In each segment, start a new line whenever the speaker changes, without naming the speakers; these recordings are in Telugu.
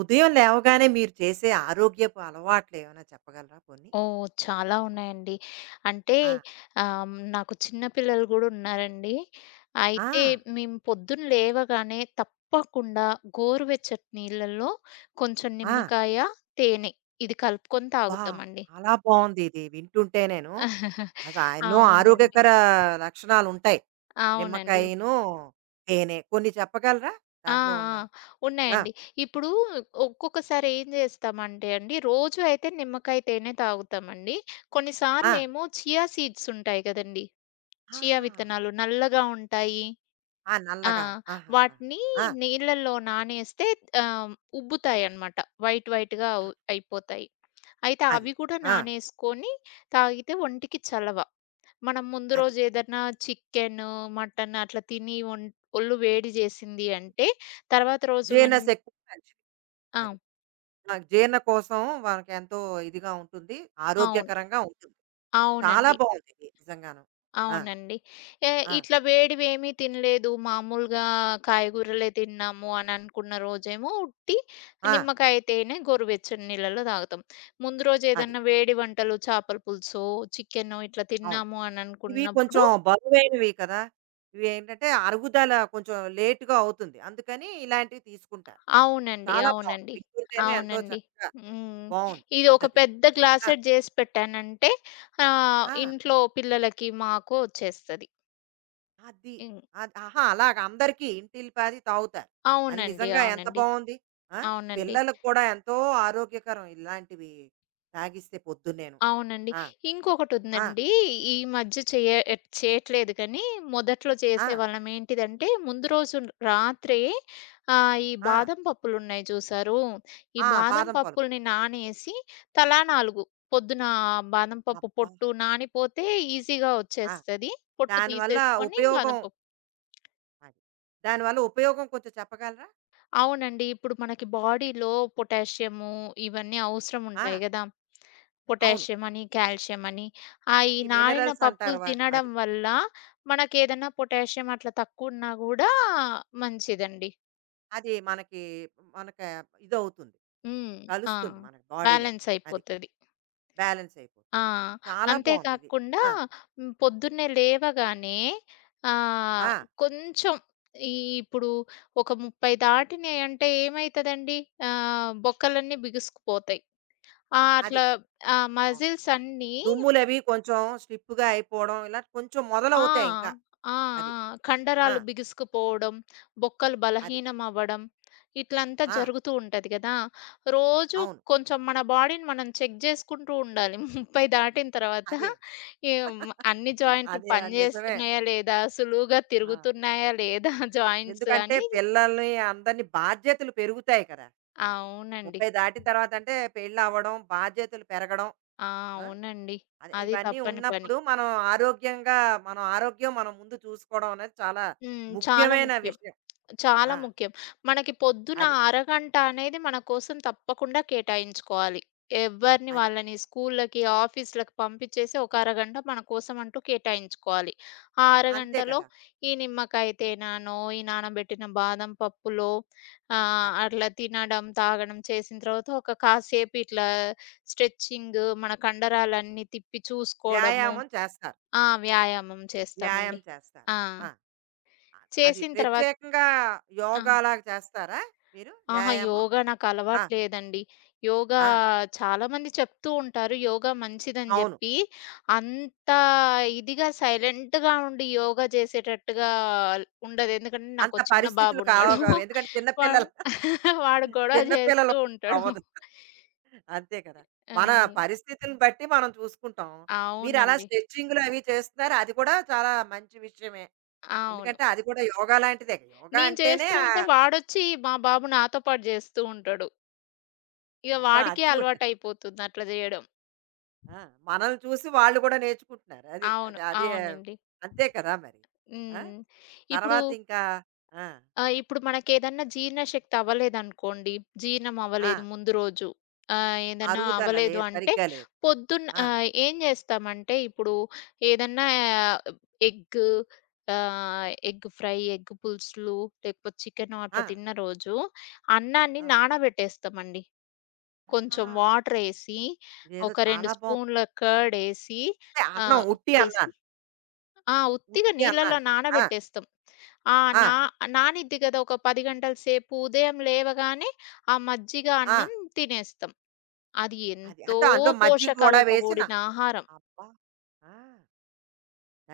ఉదయం లేవగానే మీరు చేసే ఆరోగ్యపు అలవాట్లు ఏమైనా చెప్పగలరా కొన్ని?
ఓహ్! చాలా ఉన్నాయండి. అంటే
ఆ!
నాకు చిన్న పిల్లలు గూడా ఉన్నారండి.
ఆ!
అయితే మేము పొద్దున లేవగానే తప్పకుండా గోరువెచ్చటి నీళ్ళల్లో కొంచెం
ఆ!
నిమ్మకాయ, తేనె ఇది కలుపుకొని
అబ్బా!
తాగుతామండి.
చాలా బావుంది ఇది వింటుంటే నేను. అస ఎన్నో
అవునండి.
ఆరోగ్యకర లక్షణాలుంటాయి.
అవునండి.
నిమ్మకాయను, తేనె. కొన్ని చెప్పగలరా?
ఆ!
దాంట్లో ఉన్న
ఆ!
ఆ!
ఉన్నాయండి. ఇప్పుడు ఒక్కొక్కసారి ఏం జేస్తామంటే అండి, రోజు అయితే నిమ్మకాయ, తేనె తాగుతామండి.
ఆ!
కొన్నిసార్లేమో చియా సీడ్స్ ఉంటాయి గదండీ!
ఆ!
చియా విత్తనాలు నల్లగా ఉంటాయి.
ఆ!
ఆ!
నల్లగాను. ఆహాహా!
వాటిని
ఆ!
నీళ్ళల్లో నానేస్తే ఆహ్, ఉబ్బుతాయన్నమాట. వైట్ వైట్‌గా అయిపోతాయి. అయితే
అది.
అవి కూడా
ఆ!
నానేసుకొని తాగితే ఒంటికి చలవ. మనం ముందు
అది.
రోజు ఏదన్నా చికెను, మటను అట్లా తిని ఒళ్ళు వేడి జేసింది అంటే తర్వాత రోజు
జీర్ణశక్తిని పెంచుతుంది.
ఆ!
అది. ఆ! జీర్ణ కోసం మనకెంతో ఇదిగా ఉంటుంది.
అవును.
ఆరోగ్యకరంగా ఉంటుంది. చాలా
అవునండి.
బావుందిది నిజంగాను. ఆ!
అవునండి. ఏ
ఆ!
ఇట్లా వేడివేమీ తినలేదు. మామూలుగా కాయగూరలే తిన్నాము అని అనుకున్న రోజేమో ఉట్టి
ఆ!
నిమ్మకాయ తేనె గోరువెచ్చని నీళ్ళలో తాగుతాం. ముందు రోజు
అది.
ఏదన్నా వేడి వంటలు చేపల పులుసో, చికెనో ఇట్లా
అవును.
తిన్నాము అని
ఇవి కొంచెం
అనుకున్నప్పుడు
బరువైనవి కదా! ఇవేంటంటే అరుగుదల కొంచెం లేట్‌గా అవుతుంది. అందుకని ఇలాంటివి తీసుకుంటారు.
అవునండి.
చాలా బావుంది.
అవునండి.
వింటుంటేనే ఎంతో
అవునండి.
చక్కగా
హ్మ్.
బావుంది
ఇది ఒక
పద్ధతి.
పెద్ద
ఆ!
గ్లాసెట్ జేసి పెట్టానంటే
ఆ!
ఇంట్లో పిల్లలకి, మాకు ఒచ్చేస్తది.
అది.
ఇం
అది ఆహా! అలాగా అందరికీ ఇంటిల్లిపాది తాగుతారు. అది
అవునండి.
నిజంగా ఎంత
అవునండి.
బావుంది. ఆ!
అవునండి.
పిల్లలకు కూడా ఎంతో ఆరోగ్యకరం ఇలాంటివి తాగిస్తే పొద్దున్నేను.
అవునండి.
ఆ! ఆ!
ఇంకొకటుందండి. ఈ మధ్య చేయట్లేదు కానీ, మొదట్లో
ఆ!
చేసేవాళ్ళం. ఏంటిదంటే, ముందు రోజు రాత్రే ఈ
ఆ!
బాదం పప్పులున్నాయి చూసారూ? ఈ
ఆ!
బాదం
బాదం పాలు.
పప్పుల్ని నానేసి, తలా 4 పొద్దున బాదం పప్పు
అబ్బా!
పొట్టు నానిపోతే ఈజీగా
ఆ!
వచ్చేస్తది. పొట్టు
దానివల్ల
తీసేసుకొని బాదం
ఉపయోగం
పప్పు
అది. దానివల్ల ఉపయోగం కొంచెం చెప్పగలరా?
అవునండి. ఇప్పుడు మనకి బాడీలో పొటాషియము, ఇవన్నీ అవసరం
ఆ!
ఉంటాయి గదా!
అవును.
పొటాషియం అని, కాల్షియం అని ఈ
ఈ
నానిన
మినరల్స్
పప్పులు
అంటారువా
తినడం
అది.
వల్ల మనకేదన్నా పొటాషియం అట్లా తక్కువున్నా గూడా మంచిదండి.
అది మనకి మనకు ఇదవుతుంది.
హ్మ్. ఆ!
కలుస్తుంది మన బాడీలోని.
బ్యాలెన్స్
అది.
అయిపోతది.
బ్యాలెన్స్ అయిపోతుంది.
ఆ!
చాలా
అంతే
బావుంది ఇది.
కాకుండా
ఆ!
పొద్దున్నే లేవగానే
ఆ!
ఆహ్, కొంచెం ఈ ఇప్పుడు ఒక 30 దాటినయంటే ఏమైతదండి, బొక్కలన్నీ బిగుసుకుపోతాయి. ఆ!
అది.
అట్లా ఆ
అవును.
మజిల్స్ అన్నీ
దుమ్ములవి కొంచెం స్టిఫ్‌గా అయిపోవడం ఇలా కొంచెం
ఆ!
మొదలవుతాయి ఇంకా.
ఆ!
అది.
ఆ!
ఆ!
కండరాలు బిగుసుకుపోవడం, బొక్కలు
అది.
బలహీనం అవ్వడం, ఇట్లంతా
ఆ!
జరుగుతూ ఉంటది గదా! రోజు
అవును.
కొంచెం మన బాడీని మనం చెక్ జేసుకుంటూ ఉండాలి. 30 దాటిన తర్వాత
అదే.
ఏం అన్ని జాయింట్లు
అదే. నిజమే.
పనిజేస్తున్నాయా లేదా? సులువుగా
ఆ!
తిరుగుతున్నాయా లేదా జాయింట్స్
ఎందుకంటే
అని
పిల్లల్ని అందరిని బాధ్యతలు పెరుగుతాయి కదా మనకి.
అవునండి.
30 దాటిన తర్వాత అంటే పెళ్ళవ్వడం, బాధ్యతలు పెరగడం.
ఆ!
ఆ!
అవునండి.
అదే
అది
ఇవన్నీ
తప్పని పని.
ఉన్నప్పుడు మనం ఆరోగ్యంగా మనం ఆరోగ్యం మనం ముందు చూసుకోవడం అనేది చాలా
హ్మ్. చాలా
ముఖ్యమైన
ముఖ్యం.
విషయం.
చాలా
ఆ!
ముఖ్యం. మనకి పొద్దున
అది.
అరగంట అనేది మన కోసం తప్పకుండా కేటాయించుకోవాలి. ఎవ్వరిని
అది.
వాళ్ళని స్కూళ్ళకి, ఆఫీస్‌లకి పంపించేసి ఒక అరగంట మన కోసం అంటూ కేటాయించుకోవాలి. ఆ
అంతే
అరగంటలో
కదా!
ఈ నిమ్మకాయ తేనెనో, ఈ నానబెట్టిన బాదం పప్పులో
అది.
అట్లా తినడం, తాగడం చేసిన తర్వాత ఒక కాసేపు ఇట్లా స్ట్రెచింగ్, మన కండరాలన్నీ తిప్పి చూసుకోవడము.
వ్యాయామం చేస్తారు.
ఆ! వ్యాయామం
వ్యాయామం
చేస్తామండి.
చేస్తారు.
ఆ!
ఆ! అది
చేసిన తర్వాత
ప్రత్యేకంగా
ఆ!
యోగాలాగా చేస్తారా మీరు
ఆహా!
వ్యాయామం?
యోగా
ఆ!
నాకలవాటు లేదండి. యోగా
ఆ!
చాలామంది చెప్తూ ఉంటారు యోగా మంచిదని
అవును.
జెప్పి. అంత ఇదిగా సైలెంట్‌గా ఉండి యోగా చేసేటట్టుగా ఉండదు. ఎందుకంటే
అంత
నాకో చిన్న
పరిస్థితులు కావు
బాబున్నాడు.
కావు. ఎందుకంటే చిన్న
వా
పిల్లలు
వాడు గొడవ
చిన్న
చేస్తూ
పిల్లలు
ఉంటాడు.
అవ్వదు. అంతే కదా! మన
హ్మ్.
పరిస్థితిని బట్టి మనం చూసుకుంటాం. మీరు అలా
అవునండి.
స్ట్రెచింగ్‌లు అవి చేస్తున్నారు. అది కూడా చాలా మంచి విషయమే.
అవును.
ఎందుకంటే అది కూడా యోగా లాంటిదే. యోగా
నేను
అంటేనే
చేస్తూ ఉంటే వాడొచ్చి, మా బాబు నాతో పాటు జేస్తూ ఉంటాడు. ఇగ
అబ్బా! అది
వాడికే
చూడు
అలవాటయిపోతుంది అట్లా జేయడం.
ఆ! మనల్ని చూసి వాళ్ళు కూడా నేర్చుకుంటున్నారు. అది.
అవును.
అది అది
అవునండి.
అంతే కదా మరి. ఆ!
హ్మ్. ఇప్పుడు
తర్వాత ఇంకా ఆ!
ఆ! ఇప్పుడు మనకేదన్నా జీర్ణశక్తి అవ్వలేదనుకోండి, జీర్ణం
ఆ!
అవ్వలేదు ముందు రోజు. ఏదన్నా
అరుగుదల
అవ్వలేదు
లేదు.
అంటే
సరిగ్గా లేదు.
పొద్దున్న
ఆ!
ఏం చేస్తామంటే ఇప్పుడు ఏదన్నా ఎగ్ ఎగ్ ఫ్రై, ఎగ్ పులుసులు లేకపోతే చికెను
ఆ!
అట్లా తిన్న రోజు అన్నాన్ని
ఆ!
నానబెట్టేస్తామండి. కొంచెం
ఆహా!
వాటరేసి,
ఇదేదో
ఒక 2
చాలా బావుంది.
స్పూన్‌ల కర్డ్ ఏసి,
అంటే అన్నం ఉట్టి
ఉప్పేసి,
అన్నాన్ని.
ఆ! ఉత్తిగా
ఉట్టి
నీళ్ళలో
అన్నాన్ని. ఆ!
నానబెట్టేస్తాం. ఆ!
ఆ!
నా నానిద్ది గదా! ఒక 10 గంటల సేపు ఉదయం లేవగానే ఆ మజ్జిగ
ఆ!
అన్నం తినేస్తాం. అది
అది.
ఎంతో
అంటే అందులో మజ్జిగ కూడా
పోషకాలతో
వేసిన
కూడిన ఆహారం.
అబ్బా! ఆ!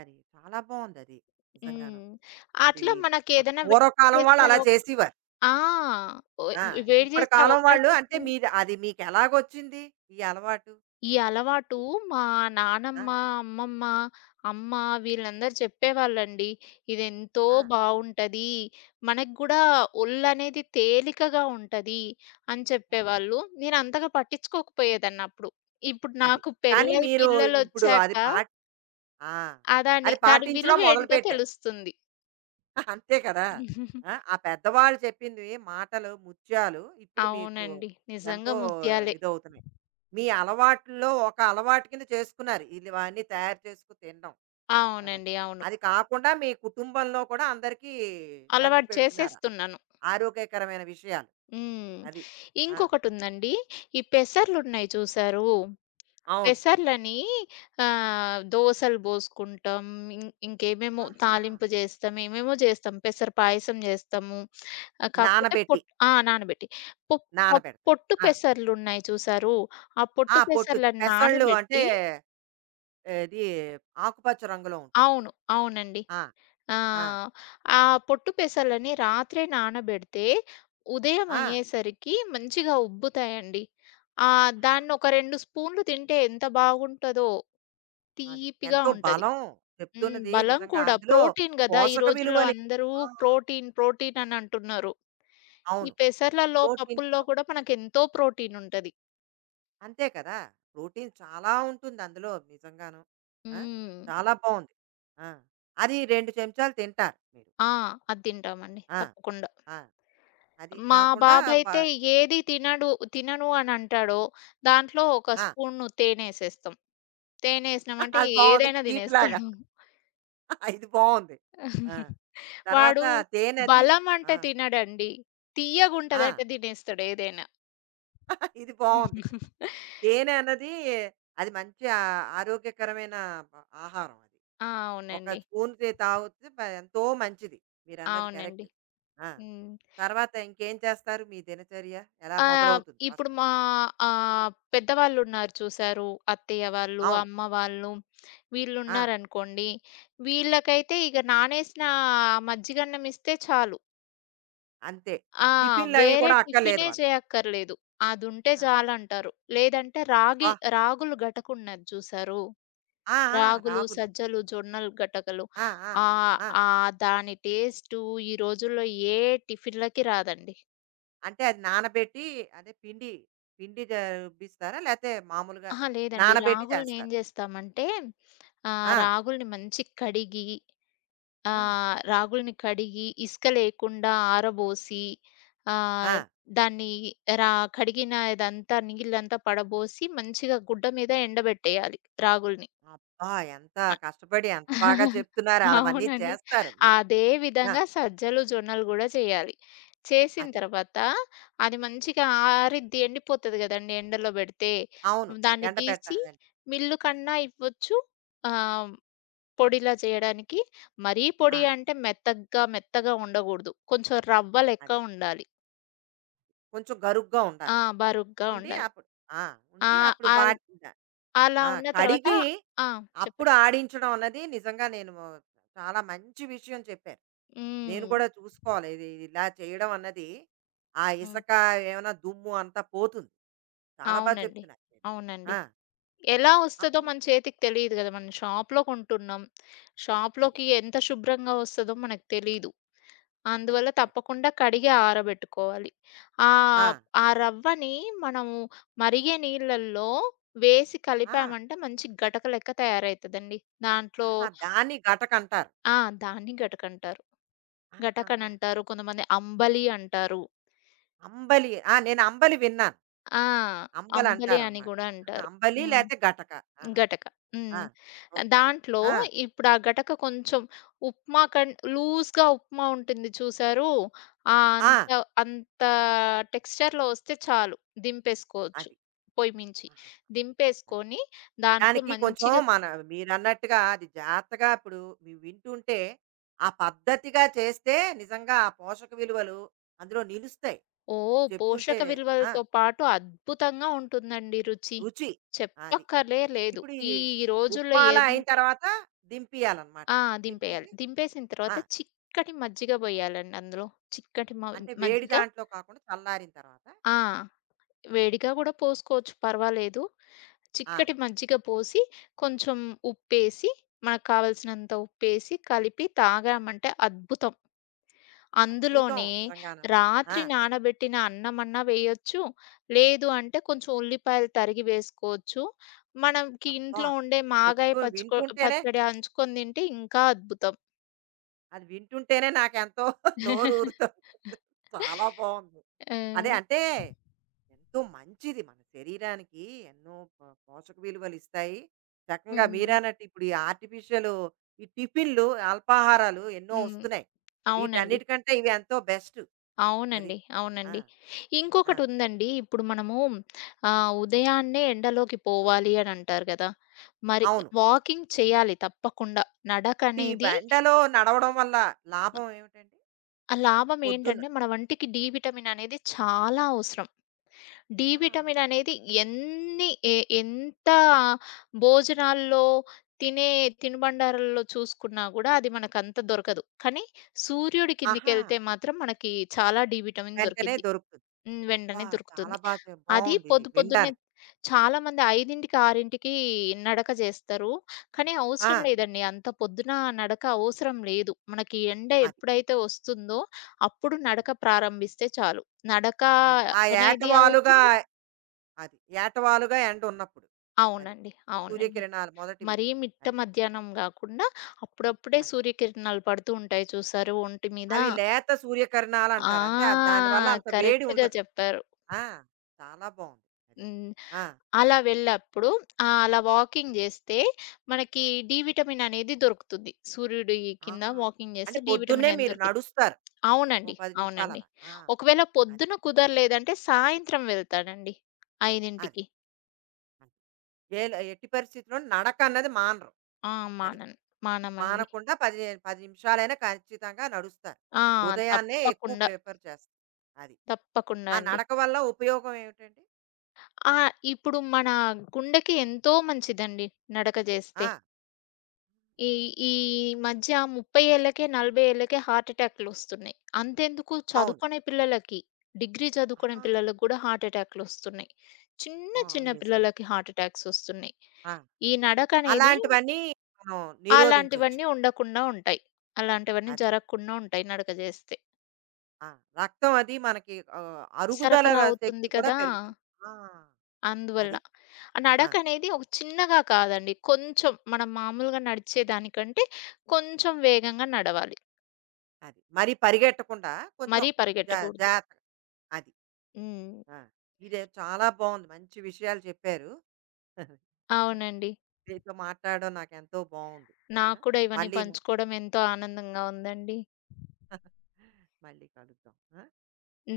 అది చాలా బావుందది. నిజంగాను.
హ్మ్.
అది
అట్లా
ఆ!
మనకేదైనా వేడి
పూర్వకాలం
చేసే
వాళ్ళు అలా చేసేవారు.
ఆ! ఓయ్,
ఆ!
వేడి
ఇప్పటి
చేసే
కాలం వాళ్ళు
అవకాశం.
అంటే మీరు అది మీకెలాగొచ్చింది ఈ అలవాటు?
ఈ అలవాటు మా
ఆ!
నానమ్మ, అమ్మమ్మ, అమ్మ వీళ్ళందరూ చెప్పేవాళ్ళండి. ఇదెంతో
ఆ!
బావుంటది. మనకు గూడా ఒళ్ళనేది తేలికగా ఉంటది అని
ఆ!
చెప్పేవాళ్ళు. నేను అంతగా పట్టించుకోకపోయేదాన్నప్పుడు. ఇప్పుడు
అది.
నాకు
కానీ
పెళ్ళై
మీరు ఇప్పుడు
పిల్లలొచ్చాక
అది పాట్ ఆ!
ఆ దాని
అది
దాని విలువ
పాటించడం
ఏంటో
మొదలుపెట్టారు.
తెలుస్తుంది.
అంతే కదా! ఆ! ఆ పెద్దవాళ్ళు చెప్పింది మాటలు, ముత్యాలు ఇప్పుడు మీకు
అవునండి.
ఎంతో
నిజంగా ముత్యాలే.
ఇదవుతున్నాయి. మీ అలవాటుల్లో ఒక అలవాటు కింద చేసుకున్నారు. ఇది ఇవన్నీ తయారు చేసుకొని తినడం అన్నది.
అవునండి. అవును.
అది కాకుండా మీ కుటుంబంలో కూడా అందరికీ
అలవాటు
పంచిపెడుతున్నారు.
చేసేస్తున్నాను.
ఆరోగ్యకరమైన విషయాలు.
హ్మ్.
అది. ఆ!
ఇంకొకటుందండి. ఈ పెసర్లున్నాయి చూసారూ?
అవును.
పెసర్లని దోసలు బోసుకుంటాం. ఇం ఇంకేమేమో
ఆహాహా!
తాలింపు జేస్తాం. ఏమేమో జేస్తాం. పెసర పాయసం జేస్తాము. కాకపోతే
నానబెట్టి
ఆ! నానబెట్టి. పొ ప
నానబెడతారు.
పొట్టు
ఆ!
పెసర్లున్నాయి చూసారూ? ఆ
ఆ!
పొట్టు
పొట్టు
పెసర్లను
పెసళ్ళు అంటే
నానబెట్టి
ఇది ఆకుపచ్చ రంగులో ఉంటుంది.
అవును. అవునండి.
ఆ!
ఆ!
ఆ!
ఆ పొట్టు పెసలని రాత్రే నానబెడితే ఉదయం
ఆ!
అయ్యేసరికి మంచిగా ఉబ్బుతాయండి.
ఆ!
దాన్నొక 2 స్పూన్లు తింటే ఎంత బాగుంటదో!
అది.
తీపిగా
ఎంతో
ఉంటది.
బలం
హ్మ్.
చెప్తున్నది
బలం
నిజంగా.
కూడా
అందులో
ప్రోటీన్ గదా! ఈ
పోషక
రోజుల్లో
విలువలు
అందరూ
ఆ!
ప్రోటీన్, ప్రోటీన్ అని అంటున్నారు. ఈ
అవును.
పెసర్లలో,
ప్రోటీన్స్
పప్పుల్లో కూడా మనకెంతో ప్రోటీన్ ఉంటది.
అంతే కదా! ప్రోటీన్ చాలా ఉంటుంది అందులో నిజంగాను. ఆ!
హ్మ్.
చాలా బావుంది. ఆ! అది 2 చెంచాలు తింటారు మీరు.
ఆ! అది తింటామండి
ఆ!
తప్పకుండా.
ఆ! అది
మా
కాకుండా బ
బాబైతే ఏది తినడు, తినను అనంటాడో, దాంట్లో ఒక
ఆ!
స్పూను తేనేసేస్తాం. తేనేసినామంటే
అది బావుంది.
ఏదైనా
స్వీట్ లాగా.
తినేస్తాడు.
ఇది బావుంది. ఆ! తర్వాత
వాడు
తేనెది
బలం
ఆ!
అంటే తినడండి.
ఆ!
తియ్యగుంటదంటే తినేస్తాడు ఏదైనా.
ఇది బావుంది. తేనె అన్నది అది మంచి ఆ ఆరోగ్యకరమైన ఆహారం అది.
ఆ!
ఒక
అవునండి.
స్పూన్ తాగితే ఎంతో మంచిది. మీరన్నది
అవునండి.
కరెక్ట్. ఆ!
హ్మ్.
తర్వాత ఇంకేం చేస్తారు మీ దినచర్య? ఎలా
ఆహ్,
మొదలవుతుంది
ఇప్పుడు
ఫస్ట్?
పెద్దవాళ్ళున్నారు చూసారు. అత్తయ్య వాళ్ళు,
అవును.
అమ్మ వాళ్ళు
ఆ!
వీళ్ళున్నారనుకోండి, వీళ్ళకైతే ఇక నానేసిన మజ్జిగన్నం ఇస్తే చాలు.
అంతే.
ఆ!
టిఫిన్‌లవి
వేరే
కూడా అక్కర్లేదు
టిఫినే
వాళ్ళకి.
చేయక్కర్లేదు. అదుంటే
ఆ!
చాలంటారు. లేదంటే
అబ్బా!
రాగులు గటకున్నది చూసారూ?
ఆ! ఆ!
రాగులు,
రాగులు.
సజ్జలు, జొన్నలు గటకలు.
ఆ! ఆ!
ఆహ్,
ఆ!
ఆహ్, దాని టేస్టు ఈ రోజుల్లో ఏ టిఫిన్‌లకి రాదండి.
అంటే అది నానబెట్టి అదే పిండి, పిండి ద రుబ్బిస్తారా? లేతే మామూలుగా
అహా! లేదండి.
నానబెట్టి
రాగులునేం
చేస్తారు.
జేస్తామంటే
ఆ!
రాగుల్ని మంచిగ కడిగి ఆ!
ఆ!
రాగులని కడిగి, ఇసుక లేకుండా ఆరబోసి,
ఆ!
ఆహ్, దాన్ని రా కడిగిన ఇదంతా నీళ్ళంతా పడబోసి, మంచిగా గుడ్డ మీద ఎండబెట్టేయాలి రాగులని.
అబ్బా! ఎంత
అ
కష్టపడి ఎంత బాగా చెప్తున్నారు. అవన్నీ
అవునండి.
చేస్తారు మీరు.
అదే
ఆ!
విధంగా సజ్జలు, జొన్నలు గూడా చేయాలి. చేసిన
అది.
తర్వాత అది మంచిగా ఆరిద్ది, ఎండిపోతది గదండీ ఎండలో బెడితే.
అవును.
దాన్ని
ఎండ
తీసి
పెట్టాలంటే.
మిల్లుకన్నా ఇవ్వచ్చు. ఆహ్ పొడిలా చేయడానికి. మరీ పొడి
ఆ!
అంటే మెత్తగా మెత్తగా ఉండకూడదు. కొంచెం రవ్వ లెక్క
అది.
ఉండాలి.
కొంచెం గరుగ్గా
ఆ!
ఉండాలి.
బరుగ్గా
ఉండి
ఉండాలి.
అప్పుడు ఆ!
ఆ!
ఉండి అప్పుడు
అల్
వాటిని
అలా
ఆ!
ఉన్న తర్వాత
కడిగి
ఆ!
అప్పుడు
చెప్పండి.
ఆడించడం అన్నది నిజంగా నేను చాలా మంచి విషయం చెప్పారు. నేను
హ్మ్.
కూడా చూసుకోవాలి. ఇది ఇలా చేయడం అన్నది ఆ
హ్మ్.
ఇసక ఏమైనా దుమ్ము అంతా పోతుంది. చాలా బాగా
అవునండి.
చెప్తున్నారు.
అవునండి.
ఆ!
ఎలా వస్తదో
అప్పుడు
మన చేతికి తెలీదు గదా! మనం షాప్‌లో కొంటున్నాం.
అది.
షాప్‌లోకి ఎంత శుభ్రంగా వస్తదో మనకు తెలీదు.
అది
అందువల్ల
కరెక్ట్.
తప్పకుండా కడిగి ఆరబెట్టుకోవాలి.
ఆ!
ఆహ్, ఆ రవ్వని మనము మరిగే నీళ్ళల్లో వేసి
ఆ!
కలిపామంటే మంచి గటక లెక్క తయారైతదండి. దాంట్లో
ఆహా! దాన్ని గటకంటారు.
ఆ! దాన్ని గటకంటారు.
ఆహాహా!
గటకనంటారు. కొంతమంది అంబలి అంటారు.
అంబలి. ఆ! నేను అంబలి విన్నాను.
ఆ! అంబలి అని
అంబలంటారనమాట.
గూడా
ఆహా!
అంటారు.
అంబలి
హ్మ్.
లేతే గటక. ఆహా!
గటక.
ఆ!
హ్మ్.
ఓకే.
దాంట్లో
ఆ!
ఇప్పుడు ఆ గటక కొంచెం ఉప్మా లూజ్‌గా, ఉప్మా ఉంటుంది చూసారూ? ఆ!
ఆ!
అంత అంత టెక్స్చర్‌లో వస్తే చాలు దింపేసుకోవచ్చు
అది.
పొయ్యి మించి.
ఆహా! అది.
దింపేసుకొని దాంట్లో
దానికి కొంచెం
మంచిగా
మన మీరన్నట్టుగా అది జాగ్రత్తగా ఇప్పుడు వింటుంటే, ఆ పద్ధతిగా చేస్తే నిజంగా ఆ పోషక విలువలు అందులో నిలుస్తాయి.
ఓహ్!
నువ్వు చెప్తుంటే
పోషక
ఆ!
విలువలతో పాటు అద్భుతంగా ఉంటుందండి రుచి.
రుచి. అది.
చెప్పక్కర్లే లేదు.
ఇప్పుడు ఈ
ఈ రోజుల్లో
ఉప్మాలా అయిన
ఎంత
తర్వాత దింపియాలనమాట
ఆ!
అది.
దింపేయాలి.
దింపేసి
దింపేసిన
ఆ!
తర్వాత చిక్కటి మజ్జిగ బోయాలండి అందులో. చిక్కటి
అంటే వేడి
మజ్జిగ
దాంట్లో కాకుండా చల్లారిన తర్వాత.
ఆ! వేడిగా గూడా పోసుకోవచ్చు పర్వాలేదు.
ఆ!
చిక్కటి మజ్జిగ పోసి, కొంచెం ఉప్పేసి, మనకు కావాల్సినంత ఉప్పేసి, కలిపి తాగామంటే అద్భుతం.
అద్భుతం
అందులోనే
నిజంగాను. ఆ!
రాత్రి నానబెట్టిన అన్నమన్నా వేయొచ్చు. లేదు అంటే కొంచెం ఉల్లిపాయలు తరిగి వేసుకోవచ్చు. మనకి
అబ్బా!
ఇంట్లో ఉండే మాగాయ
చెప్తూ వింటుంటేనే
పచ్చడి అంచుకొని తింటే ఇంకా అద్భుతం.
అది వింటుంటేనే నాకెంతో నోరు ఊరుతోంది. చాలా బావుంది.
ఆ!
అదే అంటే ఎంతో మంచిది మన శరీరానికి ఎన్నో పోషక విలువలు ఇస్తాయి. చక్కగా
హ్మ్.
మీరన్నట్టు ఇప్పుడు ఈ ఆర్టిఫిషియల్ ఈ టిఫిన్‌లు, అల్పాహారాలు ఎన్నో
హ్మ్.
వస్తున్నాయి.
అవునండి.
వీటన్నిటికంటే ఇవి ఎంతో బెస్ట్. అది.
అవునండి.
ఆ!
అవునండి.
ఆ!
ఇంకొకటుందండి. ఇప్పుడు మనము ఉదయాన్నే ఎండలోకి పోవాలి అనంటారు గదా! మరి
అవును.
వాకింగ్ చేయాలి తప్పకుండా.
ఇప్పుడు
నడకనేది
ఈ ఎండలో నడవడం వల్ల లాభం ఏమిటండి?
ఆ
పొద్దున్న
లాభమేంటంటే మన వంటికి డి విటమిన్ అనేది చాలా అవసరం. డి
ఆ!
విటమిన్ అనేది ఎన్ని ఎ ఎంత భోజనాల్లో, తినే తినుబండారాల్లో చూసుకున్నా గూడా అది మనకంత దొరకదు. కానీ సూర్యుడి
ఆహా!
కిందికెళ్తే మాత్రం మనకి చాలా డి విటమిన్
వెంటనే
దొరికిద్ది.
దొరుకుతుంది.
హ్మ్.
అబ్బా!
వెంటనే
చాలా
దొరుకుతుంది.
బా చె
అది
బావుందిది
పొద్దున్నే
వినడానికి.
చాలామంది 5:00, 6:00కి నడక జేస్తరు. కానీ
ఆ!
అవసరం లేదండి. అంత పొద్దున నడక అవసరం లేదు. మనకి ఎండ
అది.
ఎప్పుడైతే వస్తుందో అప్పుడు
అది.
నడక ప్రారంభిస్తే చాలు. నడక
అది. ఆ
అనేది
ఏటవాలుగా
అవుతుంది
అది. ఏటవాలుగా ఎండున్నప్పుడు. అది.
అవునండి.
ఆ
అవునండి.
సూర్యకిరణాలు మొదటివి.
మరీ మిట్ట
అది.
మధ్యాహ్నం గాకుండా అప్పుడప్పుడే
అది.
సూర్యకిరణాలు పడుతూ ఉంటాయి చూసారు ఒంటి మీద.
అవి లేత సూర్యకిరణాలంటారు. అంటే
ఆ!
దానివల్ల అంత వేడి
కరెక్ట్‌గా
ఉండదు.
చెప్పారు.
ఆ! చాలా బావుంది. అది.
హ్మ్.
ఆ!
అలా వెళ్ళప్పుడు అలా వాకింగ్ జేస్తే మనకి డి విటమిన్ అనేది దొరుకుతుంది. సూర్యుడి
ఆ!
కింద వాకింగ్
అంటే
జేస్తే డి
పొద్దున్నే
విటమిన్ అనేది
మీరు
దొరికిద్ది.
నడుస్తారు. ఓ
అవునండి.
10
అవునండి.
నిమిషాలలా. ఆ!
ఒకవేళ
అది.
పొద్దున కుదరలేదంటే సాయంత్రం వెళ్తానండి.
అది.
5కి.
ఏల ఎట్టి పరిస్థితిలో నడక అన్నది మానరు.
ఆ!
అది.
మానను. మానమండి.
మానకుండా 10, 10 నిమిషాలైనా ఖచ్చితంగా నడుస్తారు.
ఆ!
ఉదయాన్నే ఎక్కువ
తప్పకుండా.
ప్రిఫర్ చేస్తారు. అది.
తప్పకుండా
ఆ
అండి.
నడక వల్ల ఉపయోగం ఏమిటండి?
ఆ! ఇప్పుడు మన గుండెకి ఎంతో మంచిదండి నడక
ఆ!
జేస్తే. ఈ ఈ
అది.
మధ్య 30 ఏళ్ళకే, 40 ఏళ్ళకే హార్ట్ ఎటాక్‌లొస్తున్నాయి. అంతెందుకు
అవును.
చదువుకునే పిల్లలకి, డిగ్రీ చదువుకునే
ఆహా!
పిల్లలకి గూడా హార్ట్ ఎటాక్‌లొస్తున్నాయి. చిన్న
ఆ! అవును
చిన్న
నిజమే.
పిల్లలకి హార్ట్ ఎటాక్స్ ఒస్తున్నాయి.
ఆ!
ఈ నడకనేది
అలాంటివన్నీ మనం నిరోధించొచ్చు.
అలాంటివన్నీ ఉండకుండా ఉంటాయి. అలాంటివన్నీ
అది.
జరగకుండా ఉంటాయి నడక జేస్తే.
ఆ! రక్తం అది మనకి అరుగుదల
సరఫరా అవుతుంది
శక్తి కూడా
కదా!
పెరుగుతుంది. ఆ!
అందువల్ల.
అది.
ఆ
ఆ!
నడకనేది ఒక చిన్నగా కాదండి. కొంచెం మనం మామూలుగా నడిచేదానికంటే కొంచెం వేగంగా నడవాలి.
అది. మరి పరిగెట్టకుండా కొంచెం
మరీ పరిగెట్టకూడదు.
జాగ్రత్తగా అది.
హ్మ్.
ఆ! ఇదే చాలా బాగుంది. మంచి విషయాలు చెప్పారు. ఆ!
అవునండి.
మీతో మాట్లాడడం నాకెంతో బావుంది. ఆ!
నాకు కూడా ఇవన్నీ
మళ్ళీను
పంచుకోవడం ఎంతో ఆనందంగా ఉందండి.
మళ్ళీ కలుద్దాం. ఆ!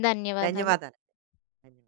ధన్యవాదాలు.
ధన్యవాదాలు. ధన్యవాదాలు.